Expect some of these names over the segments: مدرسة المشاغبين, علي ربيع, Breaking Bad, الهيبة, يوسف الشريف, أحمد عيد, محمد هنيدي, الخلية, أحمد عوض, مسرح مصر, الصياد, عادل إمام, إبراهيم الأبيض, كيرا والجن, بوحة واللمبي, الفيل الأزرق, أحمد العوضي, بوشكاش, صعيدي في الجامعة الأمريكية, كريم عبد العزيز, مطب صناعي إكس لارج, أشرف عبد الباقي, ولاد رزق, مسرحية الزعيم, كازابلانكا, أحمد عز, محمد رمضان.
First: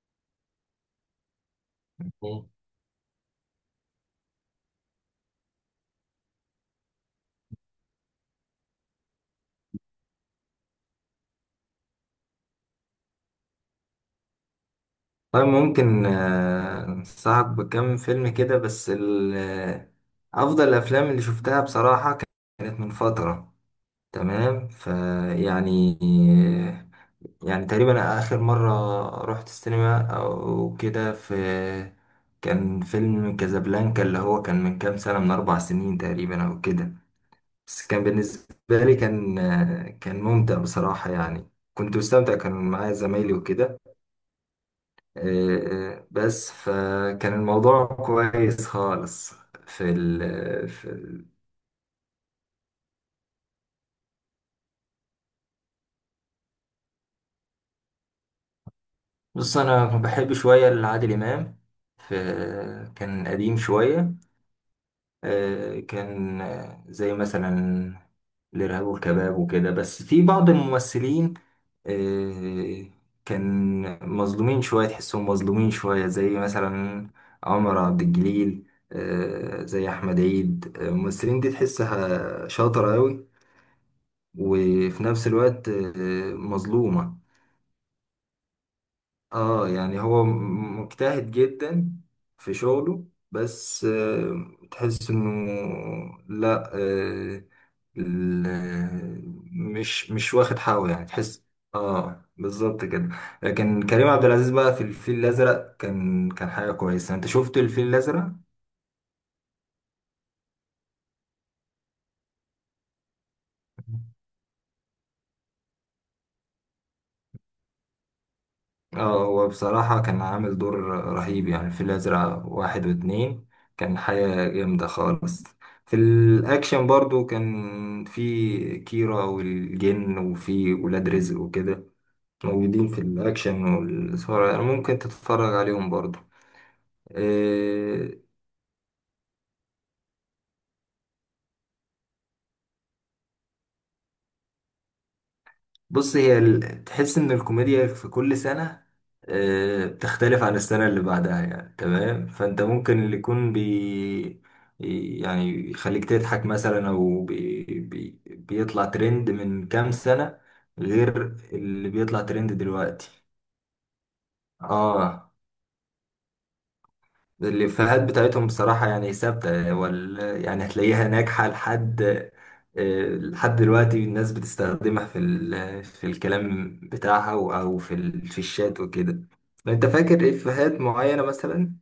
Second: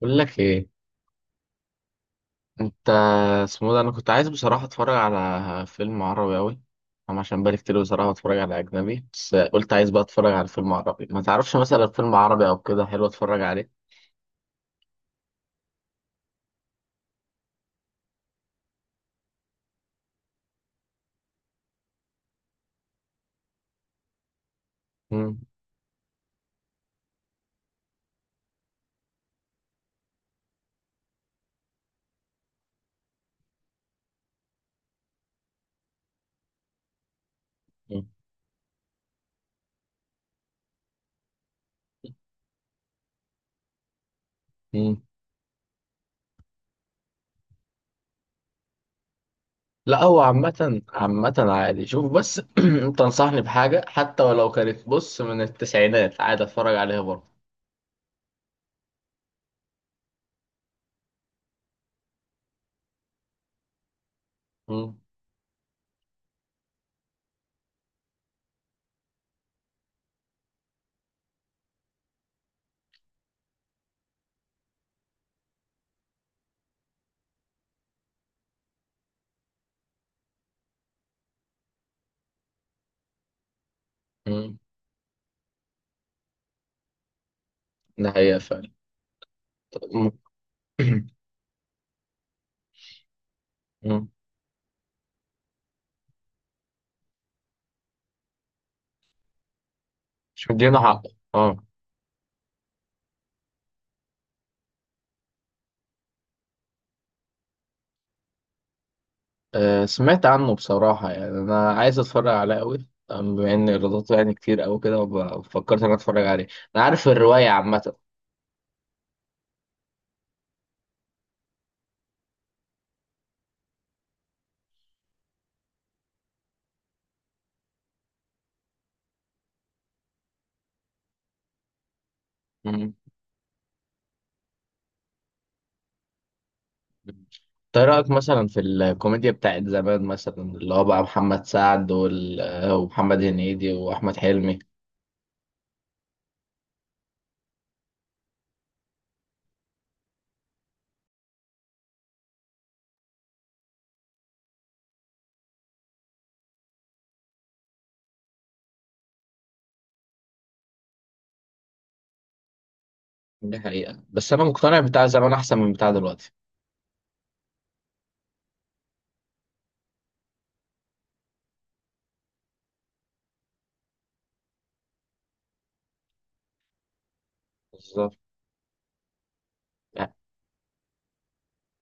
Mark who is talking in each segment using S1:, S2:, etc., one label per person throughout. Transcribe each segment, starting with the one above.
S1: بقول لك ايه،
S2: مم.
S1: انت، اسمه ده، انا كنت عايز بصراحه اتفرج على فيلم عربي قوي. انا عشان بقالي كتير بصراحه اتفرج على اجنبي، بس قلت عايز بقى اتفرج على فيلم عربي. ما تعرفش مثلا فيلم عربي او كده حلو اتفرج عليه؟
S2: طيب ممكن أنصحك بكم فيلم كده بس أفضل الأفلام اللي شفتها بصراحة كانت من فترة تمام
S1: مم.
S2: فيعني يعني يعني تقريبا آخر مرة رحت السينما أو كده في كان فيلم كازابلانكا اللي هو كان من كام سنة من 4 سنين تقريبا أو كده. بس كان
S1: مم.
S2: بالنسبة لي كان كان ممتع بصراحة يعني. كنت مستمتع كان معايا زمايلي وكده.
S1: مم.
S2: بس فكان الموضوع كويس خالص في
S1: لا، هو
S2: ال
S1: عامه
S2: في ال-
S1: عامه عادي. شوف بس انت انصحني بحاجه حتى ولو كانت، بص، من التسعينات عادي اتفرج عليها برضه.
S2: بص، انا بحب شويه لعادل امام، في كان قديم شويه
S1: مم.
S2: كان زي مثلا الارهاب والكباب وكده. بس في بعض الممثلين آه، كان مظلومين شويه، تحسهم مظلومين شويه زي مثلا عمر عبد الجليل، زي احمد عيد. الممثلين دي تحسها شاطره قوي
S1: مم.
S2: وفي نفس الوقت مظلومة.
S1: ده حقيقه فعلا.
S2: اه يعني
S1: مم.
S2: هو مجتهد جدا في شغله. بس
S1: مم.
S2: تحس انه لا ال- آه، مش
S1: مش
S2: واخد
S1: مدينا
S2: حقه،
S1: حق.
S2: يعني تحس.
S1: اه.
S2: اه بالظبط كده. لكن كريم عبد العزيز بقى، في الفيل الازرق كان حاجة كويسة. انت شفت الفيل الازرق؟
S1: سمعت عنه بصراحة، يعني أنا عايز أتفرج عليه أوي. بما إن إيراداته يعني كتير أوي كده فكرت إن أنا أتفرج عليه. أنا عارف الرواية عامة.
S2: اه هو بصراحة كان عامل دور رهيب يعني في الأزرق واحد واتنين، كان حاجة جامدة خالص. في الأكشن برضو كان في كيرا والجن وفي ولاد رزق وكده موجودين
S1: مم.
S2: في الأكشن والإثارة، يعني ممكن تتفرج عليهم برضو.
S1: طيب. إيه
S2: آه،
S1: رأيك مثلا في الكوميديا بتاعت زمان، مثلا اللي هو بقى محمد سعد وال... آه، ومحمد هنيدي وأحمد حلمي؟
S2: بص، تحس ان الكوميديا في كل سنة بتختلف عن السنة اللي بعدها، يعني تمام، فانت ممكن اللي يكون يعني يخليك تضحك مثلا، او بي بي بيطلع ترند من كام سنة غير اللي بيطلع ترند دلوقتي.
S1: دي حقيقة، بس أنا مقتنع بتاع زمان
S2: اه
S1: أحسن من بتاع دلوقتي.
S2: الإفيهات بتاعتهم بصراحة يعني ثابتة يعني هتلاقيها ناجحة لحد لحد دلوقتي، الناس بتستخدمها في الكلام بتاعها أو
S1: بالظبط.
S2: في الشات وكده. أنت فاكر إفيهات معينة مثلا؟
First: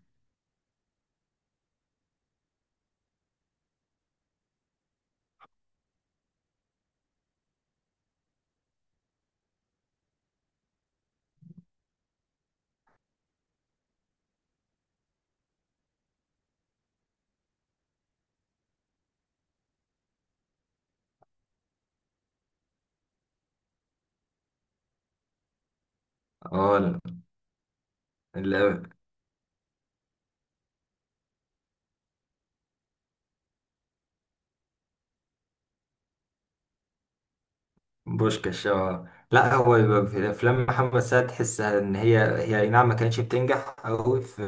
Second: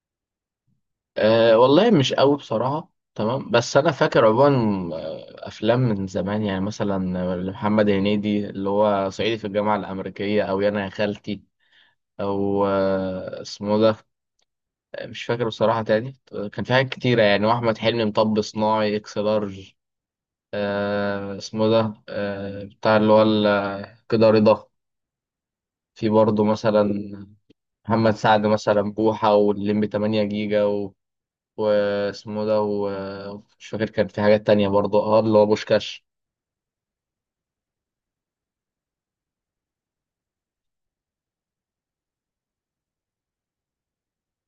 S1: أه والله مش قوي بصراحة، تمام، بس أنا فاكر عموما، أفلام من زمان، يعني مثلا محمد هنيدي اللي هو صعيدي في الجامعة الأمريكية، أو يا أنا يا خالتي، أو اسمه ده، مش فاكر بصراحة تاني. كان في حاجات كتيرة، يعني وأحمد حلمي مطب صناعي إكس لارج. أه اسمه ده، أه بتاع اللي هو كده رضا. في برضه
S2: اه
S1: مثلا محمد سعد مثلا
S2: لا.
S1: بوحة واللمبي 8 جيجا واسمه ده، ومش فاكر. كان في حاجات تانية برضه، اه اللي هو بوشكاش.
S2: بوشكاش، اه، لا هو يبقى في افلام محمد سعد تحسها ان هي هي، اي نعم ما كانتش بتنجح قوي في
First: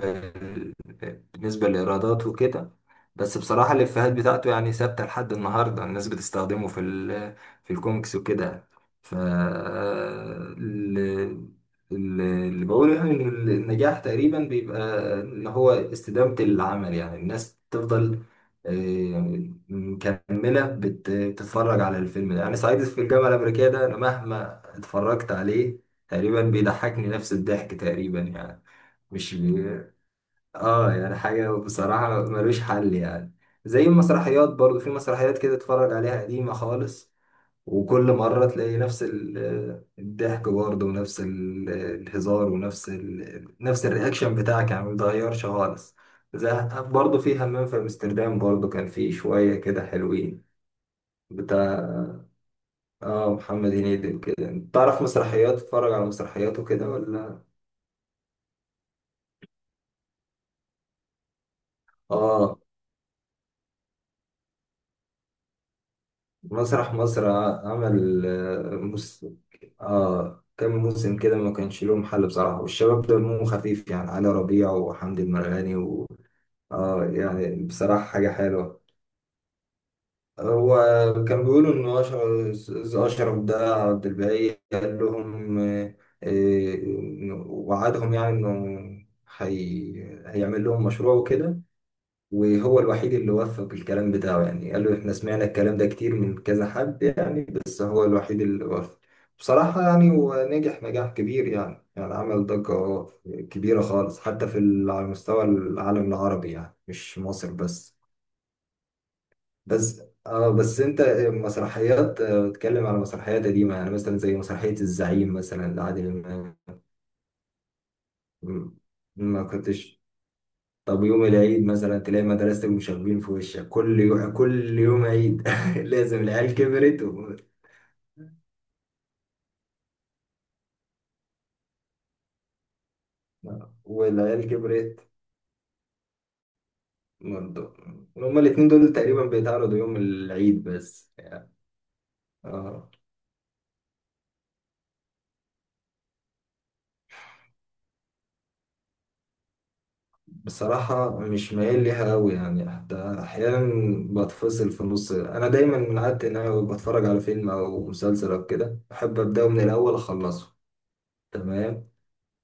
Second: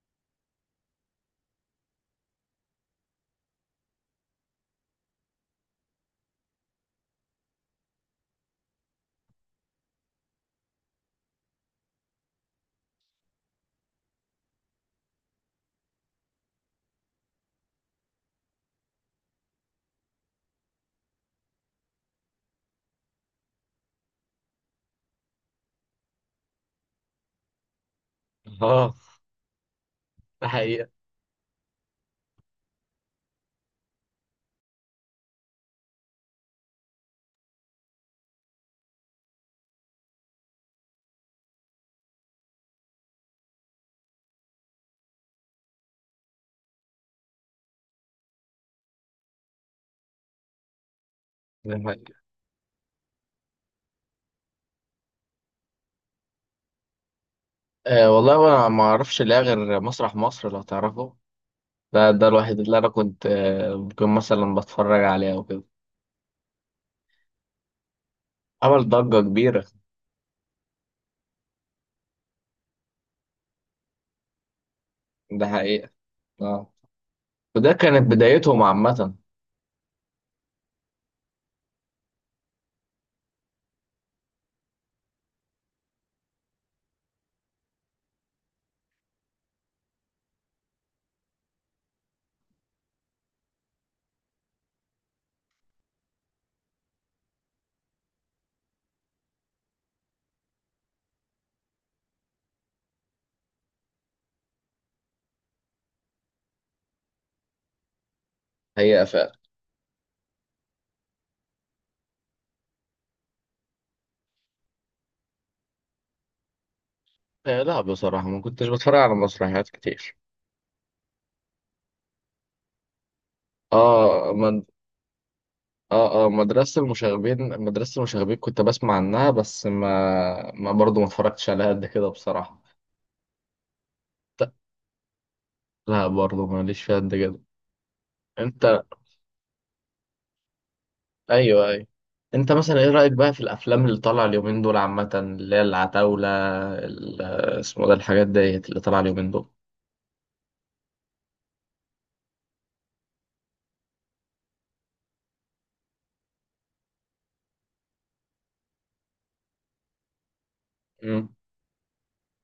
S2: بالنسبه للايرادات وكده، بس بصراحه الافيهات بتاعته يعني ثابته لحد النهارده، الناس بتستخدمه في الكوميكس وكده. ف ال- اللي بقوله يعني ان النجاح تقريبا بيبقى اللي هو استدامه العمل، يعني الناس تفضل آه، مكملة بتتفرج على الفيلم ده، يعني صعيدي في الجامعة الأمريكية ده أنا مهما اتفرجت عليه تقريبا بيضحكني نفس الضحك تقريبا يعني،
S1: اه
S2: مش بي...
S1: ده حقيقة.
S2: اه يعني حاجة بصراحة ملوش حل يعني. زي المسرحيات برضو، في مسرحيات كده اتفرج عليها قديمة خالص، وكل مرة تلاقي نفس الضحك برضه، ونفس الهزار، ونفس نفس الرياكشن بتاعك يعني ما بيتغيرش خالص. زي برضه في همام في امستردام برضه، كان فيه شوية كده حلوين
S1: ده
S2: بتاع،
S1: حقيقة.
S2: اه محمد هنيدي وكده. تعرف مسرحيات، تتفرج على مسرحيات وكده، ولا؟
S1: آه والله انا ما اعرفش، لا غير مسرح مصر لو تعرفه. ده
S2: اه
S1: الوحيد اللي انا كنت ممكن مثلا بتفرج عليه او كده.
S2: مسرح مصر عمل
S1: عمل ضجة كبيرة.
S2: اه كام موسم كده ما كانش لهم حل بصراحة، والشباب دمهم خفيف يعني، علي ربيع وحمدي
S1: ده
S2: المرغني
S1: حقيقة. اه.
S2: اه يعني
S1: وده
S2: بصراحة
S1: كانت
S2: حاجة
S1: بدايتهم
S2: حلوة.
S1: عامة.
S2: هو كان بيقولوا إن أشرف ده عبد الباقي قال لهم، آه، وعدهم يعني إنه هي... هيعمل لهم مشروع وكده، وهو الوحيد اللي وفق الكلام بتاعه، يعني قال له احنا سمعنا الكلام ده كتير من كذا حد يعني، بس هو الوحيد اللي وفق بصراحة يعني، ونجح نجاح كبير يعني، يعني عمل ضجة كبيرة خالص حتى على مستوى العالم العربي، يعني مش مصر بس.
S1: حقيقة فعلا.
S2: بس انت مسرحيات بتتكلم على مسرحيات قديمة يعني مثلا زي مسرحية الزعيم مثلا لعادل إمام.
S1: آه لا بصراحة ما كنتش بتفرج على
S2: ما
S1: مسرحيات
S2: كنتش؟
S1: كتير.
S2: طب يوم العيد مثلا تلاقي مدرستك مشاغبين في وشك، كل يوم،
S1: اه ما.
S2: كل يوم عيد لازم،
S1: اه اه،
S2: العيال
S1: مدرسة
S2: كبرت
S1: المشاغبين مدرسة المشاغبين كنت بسمع عنها، بس ما ما برضه ما اتفرجتش عليها قد كده بصراحة. ت-
S2: والعيال كبرت
S1: لا برضه ماليش فيها قد كده.
S2: برضه. هما الاتنين
S1: انت.
S2: دول تقريبا بيتعرضوا يوم العيد بس يعني.
S1: ايوه ايوه. انت مثلا ايه
S2: آه.
S1: رأيك بقى في الافلام اللي طالعة اليومين دول عامة، اللي هي العتاولة؟ ال- اسمه ده، الحاجات ديت اللي طالعة اليومين دول.
S2: بصراحة مش مايل ليها أوي يعني، حتى أحيانا بتفصل في النص. أنا دايما من عادتي إن أنا بتفرج على فيلم أو مسلسل أو كده أحب أبدأه من الأول أخلصه
S1: مم.
S2: تمام،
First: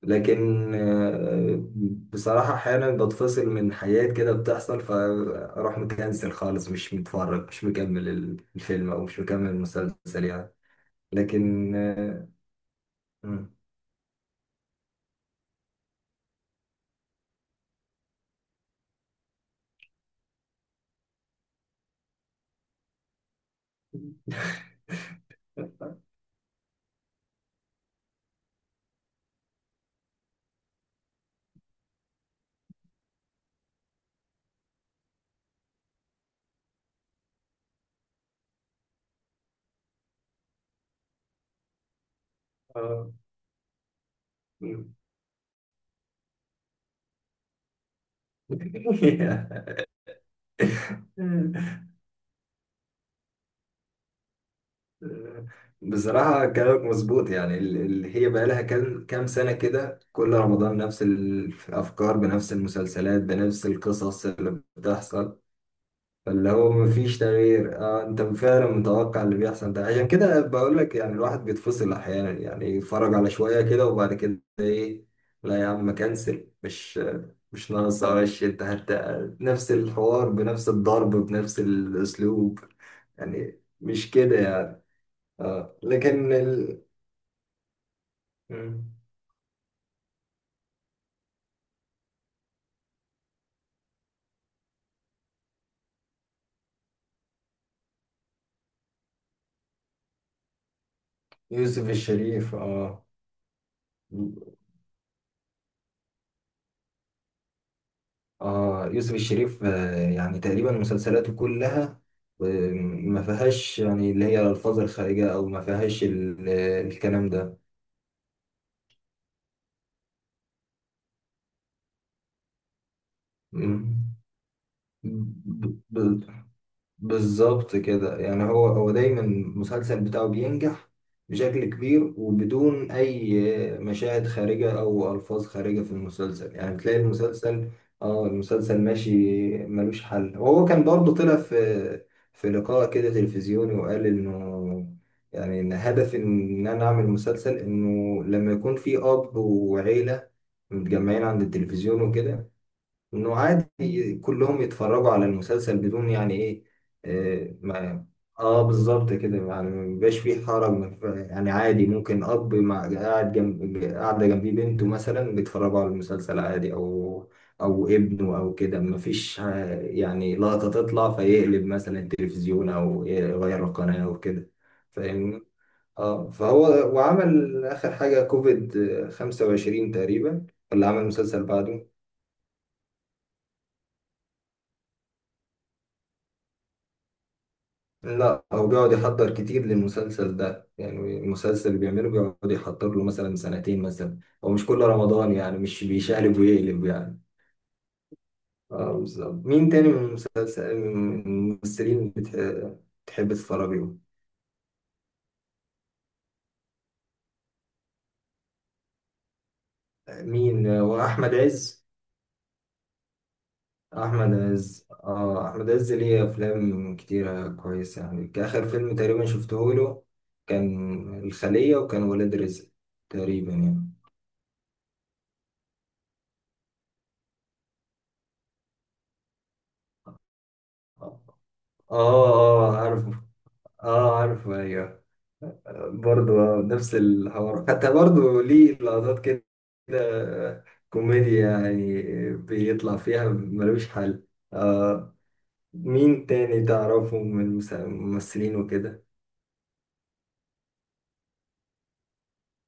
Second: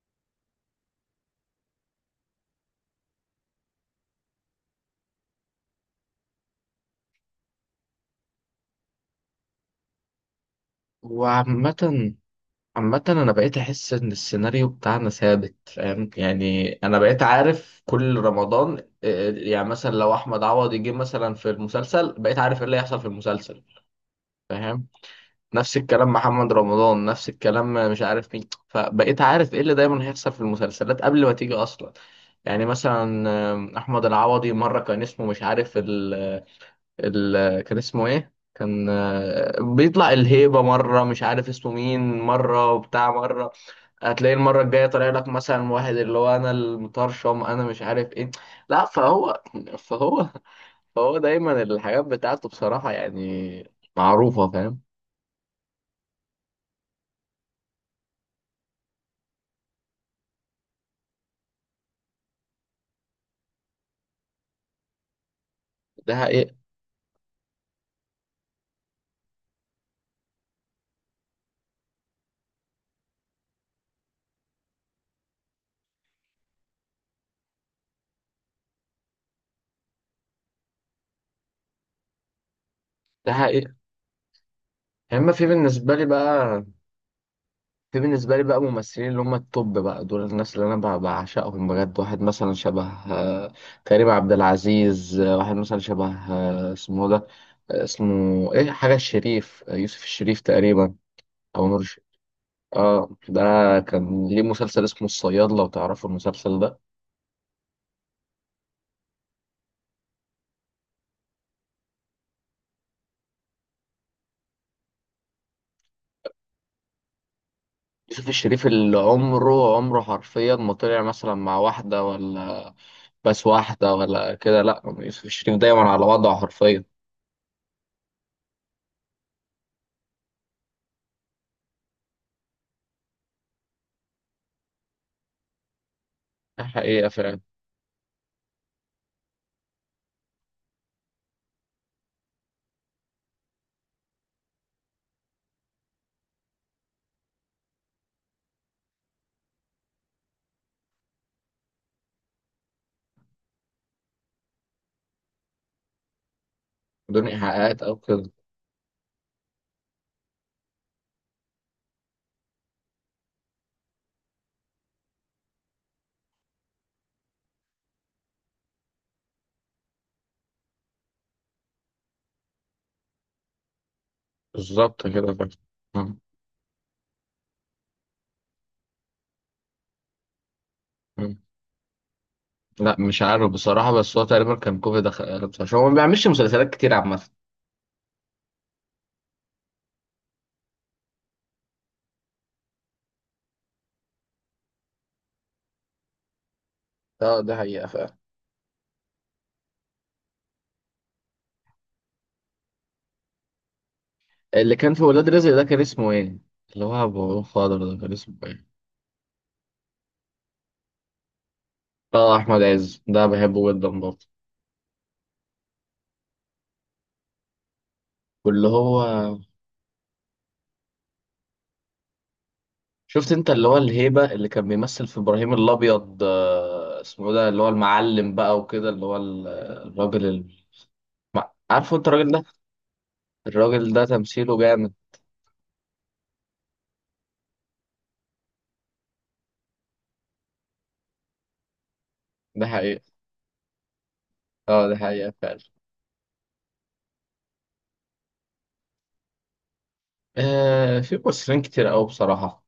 S2: لكن بصراحة أحيانا بتفصل من حاجات كده بتحصل، فأروح مكنسل خالص، مش متفرج، مش مكمل الفيلم أو مش مكمل المسلسل يعني. لكن
S1: وعامة، عامة أنا
S2: مم.
S1: بقيت أحس إن السيناريو بتاعنا ثابت، فاهم، يعني أنا بقيت عارف كل رمضان، يعني مثلا لو أحمد عوض يجي مثلا في المسلسل، بقيت عارف إيه اللي هيحصل في المسلسل. فاهم. نفس الكلام محمد رمضان، نفس الكلام، مش عارف مين، فبقيت عارف إيه اللي دايما هيحصل في المسلسلات قبل ما تيجي أصلا. يعني مثلا أحمد العوضي مرة كان اسمه مش عارف ال كان اسمه إيه، كان بيطلع الهيبة مرة، مش عارف اسمه مين مرة، وبتاع
S2: آه،
S1: مرة. هتلاقي المرة الجاية
S2: مم.
S1: طالع لك مثلا واحد اللي هو أنا المطرشم، أنا مش عارف إيه. لا، فهو فهو دايما الحاجات بتاعته بصراحة، يعني معروفة، فاهم.
S2: بصراحة كلامك مظبوط، يعني اللي هي بقى لها كام سنة كده كل رمضان نفس الأفكار بنفس المسلسلات بنفس القصص اللي بتحصل،
S1: ده
S2: اللي
S1: حقيقة.
S2: هو مفيش تغيير. اه انت فعلا متوقع اللي بيحصل ده، عشان كده بقول لك يعني الواحد بيتفصل احيانا يعني، يتفرج على شوية كده وبعد كده ايه، لا يا عم كنسل، مش ناقص وش انت هت. نفس الحوار بنفس الضرب بنفس الاسلوب،
S1: ده
S2: يعني
S1: حقيقة.
S2: مش كده يعني.
S1: أما في
S2: اه
S1: بالنسبة لي
S2: لكن
S1: بقى في بالنسبة لي بقى
S2: مم.
S1: ممثلين اللي هم التوب بقى دول، الناس اللي أنا بعشقهم بجد. واحد مثلا شبه آه، كريم عبد العزيز، واحد مثلا شبه اسمه ده، اسمه إيه، حاجة الشريف، يوسف الشريف تقريبا، أو
S2: يوسف
S1: نور.
S2: الشريف، اه
S1: اه ده كان ليه مسلسل اسمه الصياد، لو تعرفوا المسلسل ده.
S2: يوسف الشريف، يعني تقريبا مسلسلاته كلها آه، ما فيهاش يعني اللي هي الألفاظ الخارجة، أو ما فيهاش الكلام ده.
S1: يوسف الشريف اللي عمره حرفيا ما طلع مثلا مع واحدة ولا، بس واحدة
S2: مم.
S1: ولا كده، لا يوسف الشريف دايما
S2: ب-
S1: على
S2: ب-
S1: وضعه حرفيا.
S2: بالظبط كده يعني، هو دايما المسلسل بتاعه بينجح بشكل كبير وبدون أي مشاهد خارجة أو ألفاظ خارجة في المسلسل،
S1: ده
S2: يعني بتلاقي
S1: حقيقة فعلا.
S2: المسلسل، اه المسلسل ماشي ملوش حل. وهو كان برضه طلع في لقاء كده تلفزيوني وقال إنه يعني إن هدف إن أنا أعمل مسلسل، إنه لما يكون في أب وعيلة متجمعين عند التلفزيون وكده، انه عادي كلهم يتفرجوا على المسلسل بدون يعني ايه.
S1: بدون
S2: اه,
S1: إيحاءات أو
S2: ما
S1: كده.
S2: بالظبط كده، يعني مبيبقاش فيه حرج، ما ف- يعني عادي ممكن اب مع قاعد جنب قاعده جنبيه بنته مثلا بيتفرجوا على المسلسل عادي، او او ابنه او كده، مفيش يعني لقطه تطلع فيقلب مثلا التلفزيون او يغير القناه او كده.
S1: بالظبط كده
S2: فاهمني؟
S1: فعلا. مم.
S2: اه فهو وعمل اخر حاجه كوفيد 25 تقريبا، ولا عمل
S1: مم.
S2: مسلسل بعده؟
S1: لا مش عارف بصراحة، بس هو تقريبا كان كوفيد دخل، عشان هو ما بيعملش مسلسلات كتير عامة.
S2: لا هو بيقعد يحضر كتير للمسلسل ده، يعني المسلسل اللي بيعمله بيقعد يحضر له مثلا سنتين مثلا، هو مش كل رمضان يعني، مش بيشقلب ويقلب يعني.
S1: اه ده حقيقة فعلا.
S2: اه بالظبط. مين تاني من المسلسل من الممثلين بتحب تتفرج لهم؟
S1: اللي كان في ولاد رزق ده كان اسمه ايه؟ اللي هو أبو خضر ده كان اسمه ايه؟
S2: مين، واحمد عز،
S1: اه احمد عز ده بحبه جدا برضه.
S2: احمد عز. اه احمد عز ليه افلام كتيرة كويسة يعني،
S1: واللي
S2: كآخر فيلم
S1: هو
S2: تقريبا شفته له كان الخلية وكان ولاد رزق.
S1: شفت انت
S2: تقريبا
S1: اللي هو
S2: يعني.
S1: الهيبه اللي كان بيمثل في ابراهيم الابيض، اسمه ده، اللي هو المعلم بقى وكده، اللي هو الراجل
S2: اه
S1: عارفه انت الراجل ده؟
S2: اه عارف،
S1: الراجل ده
S2: اه عارف،
S1: تمثيله جامد.
S2: ايوه. برضو نفس الحوار، حتى برضو ليه لقطات كده آه، كوميديا يعني
S1: ده
S2: بيطلع
S1: حقيقه.
S2: فيها ملوش حل.
S1: اه ده
S2: آه
S1: حقيقه فعلا.
S2: مين تاني تعرفه من الممثلين وكده؟
S1: آه في ممثلين كتير قوي بصراحه.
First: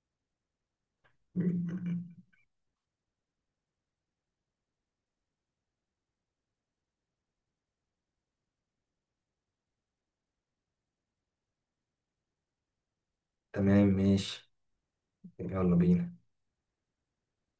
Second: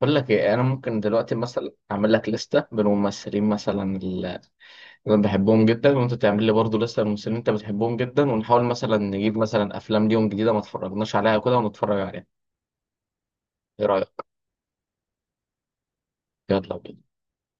S1: بقول لك ايه، انا ممكن دلوقتي مثلا اعمل لك لسته بالممثلين مثلا انا بحبهم جدا، وانت تعمل لي برضه لسه الممثلين اللي انت بتحبهم جدا، ونحاول مثلا نجيب مثلا افلام ليهم جديده ما اتفرجناش عليها كده ونتفرج عليها. ايه
S2: تمام
S1: رايك؟
S2: ماشي، يلا بينا.
S1: يلا بينا.